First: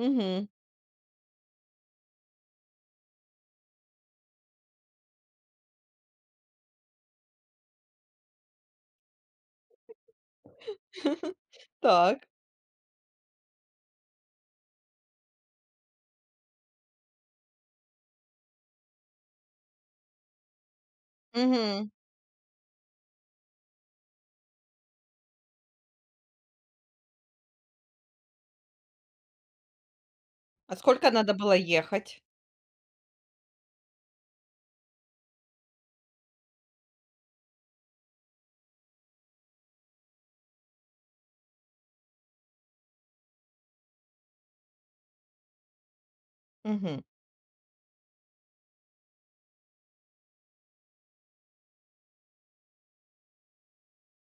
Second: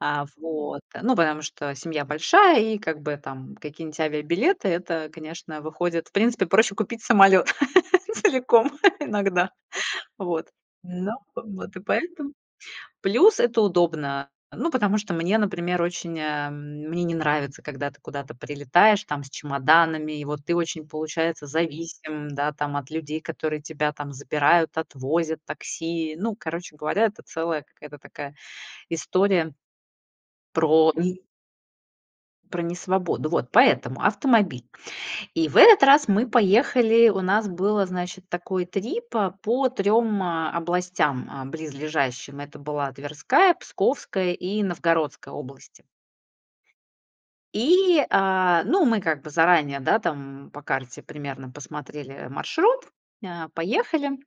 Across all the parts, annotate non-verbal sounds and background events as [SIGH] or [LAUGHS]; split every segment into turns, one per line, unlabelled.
А, вот, э, ну потому что семья большая, и как бы там какие-нибудь авиабилеты это, конечно, выходит в принципе проще купить самолёт целиком иногда. Вот, ну
[LAUGHS]
в вот и
Так.
поэтому. Плюс это удобно. Ну потому что мне, например, очень, э, мне не нравится, когда ты куда-то прилетаешь там с чемоданами. И вот ты очень, получается,
Мгм.
зависим, да, там от людей, которые тебя там забирают, отвозят, такси. Ну короче говоря, это целая какая-то такая история
А
Про
сколько
ни
надо было ехать?
Про несвободу. Вот поэтому автомобиль. И в этот раз мы поехали. У нас было, значит, такой трип, а, по 3, а, областям, а, близлежащим. Это была Тверская, Псковская и Новгородская области.
Мгм.
И, э, мы ну как бы заранее, да, там по карте примерно посмотрели маршрут, э, поехали.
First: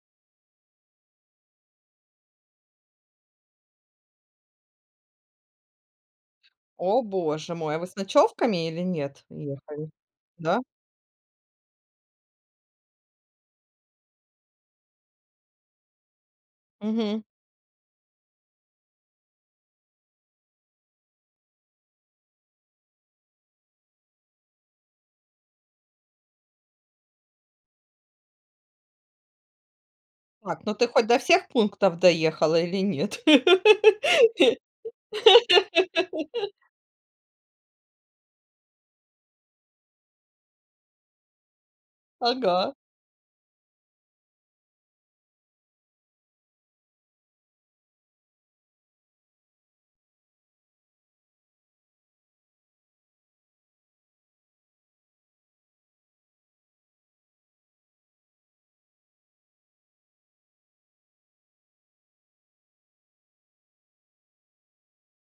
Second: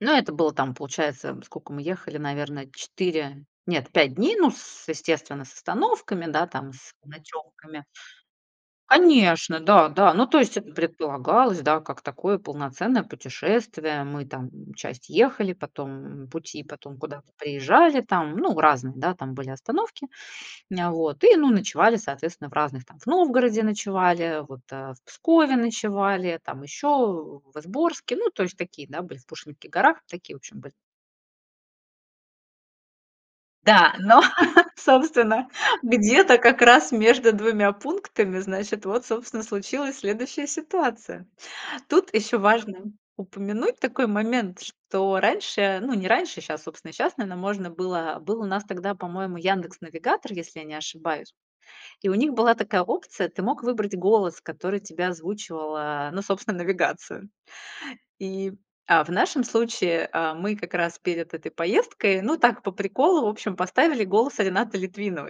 Ну это было там, получается, сколько мы ехали, наверно, 4, нет, 5 дней, ну с естественно, с остановками, да, там с
О боже мой, а
ночевками.
вы с ночевками или нет
Конечно, да,
ехали?
да. Ну то есть
Да?
это предполагалось, да, как такое полноценное путешествие. Мы там, м, часть ехали, потом пути, потом
Мгм.
куда-то приезжали там. Ну разные, да, там были остановки. М, вот. И ну ночевали, соответственно, в разных там В Новгороде ночевали, вот, э, в Пскове ночевали, там ещё в Изборске. Ну то есть такие, да, были в Пушкинских горах. Такие в общем
Так,
были.
ну ты хоть до всех пунктов доехала или нет?
Да, но, собственно, где-то
[LAUGHS]
как раз между 2 пунктами, значит, вот, собственно, и случилась следующая ситуация. Тут ещё
Ага.
важно упомянуть такой момент, что раньше, ну не раньше, щас, собственно, и щас, наверно, можно было, э, был у нас тогда, по-моему, "Яндекс Навигатор", если я не ошибаюсь, и у них была такая опция, ты мог выбрать голос, который тебе озвучивал, э, ну собственно, навигацию. И, а в нашем случае, э, мы как раз перед этой поездкой, ну так по приколу, в общем, поставили голос Ренаты Литвиновой.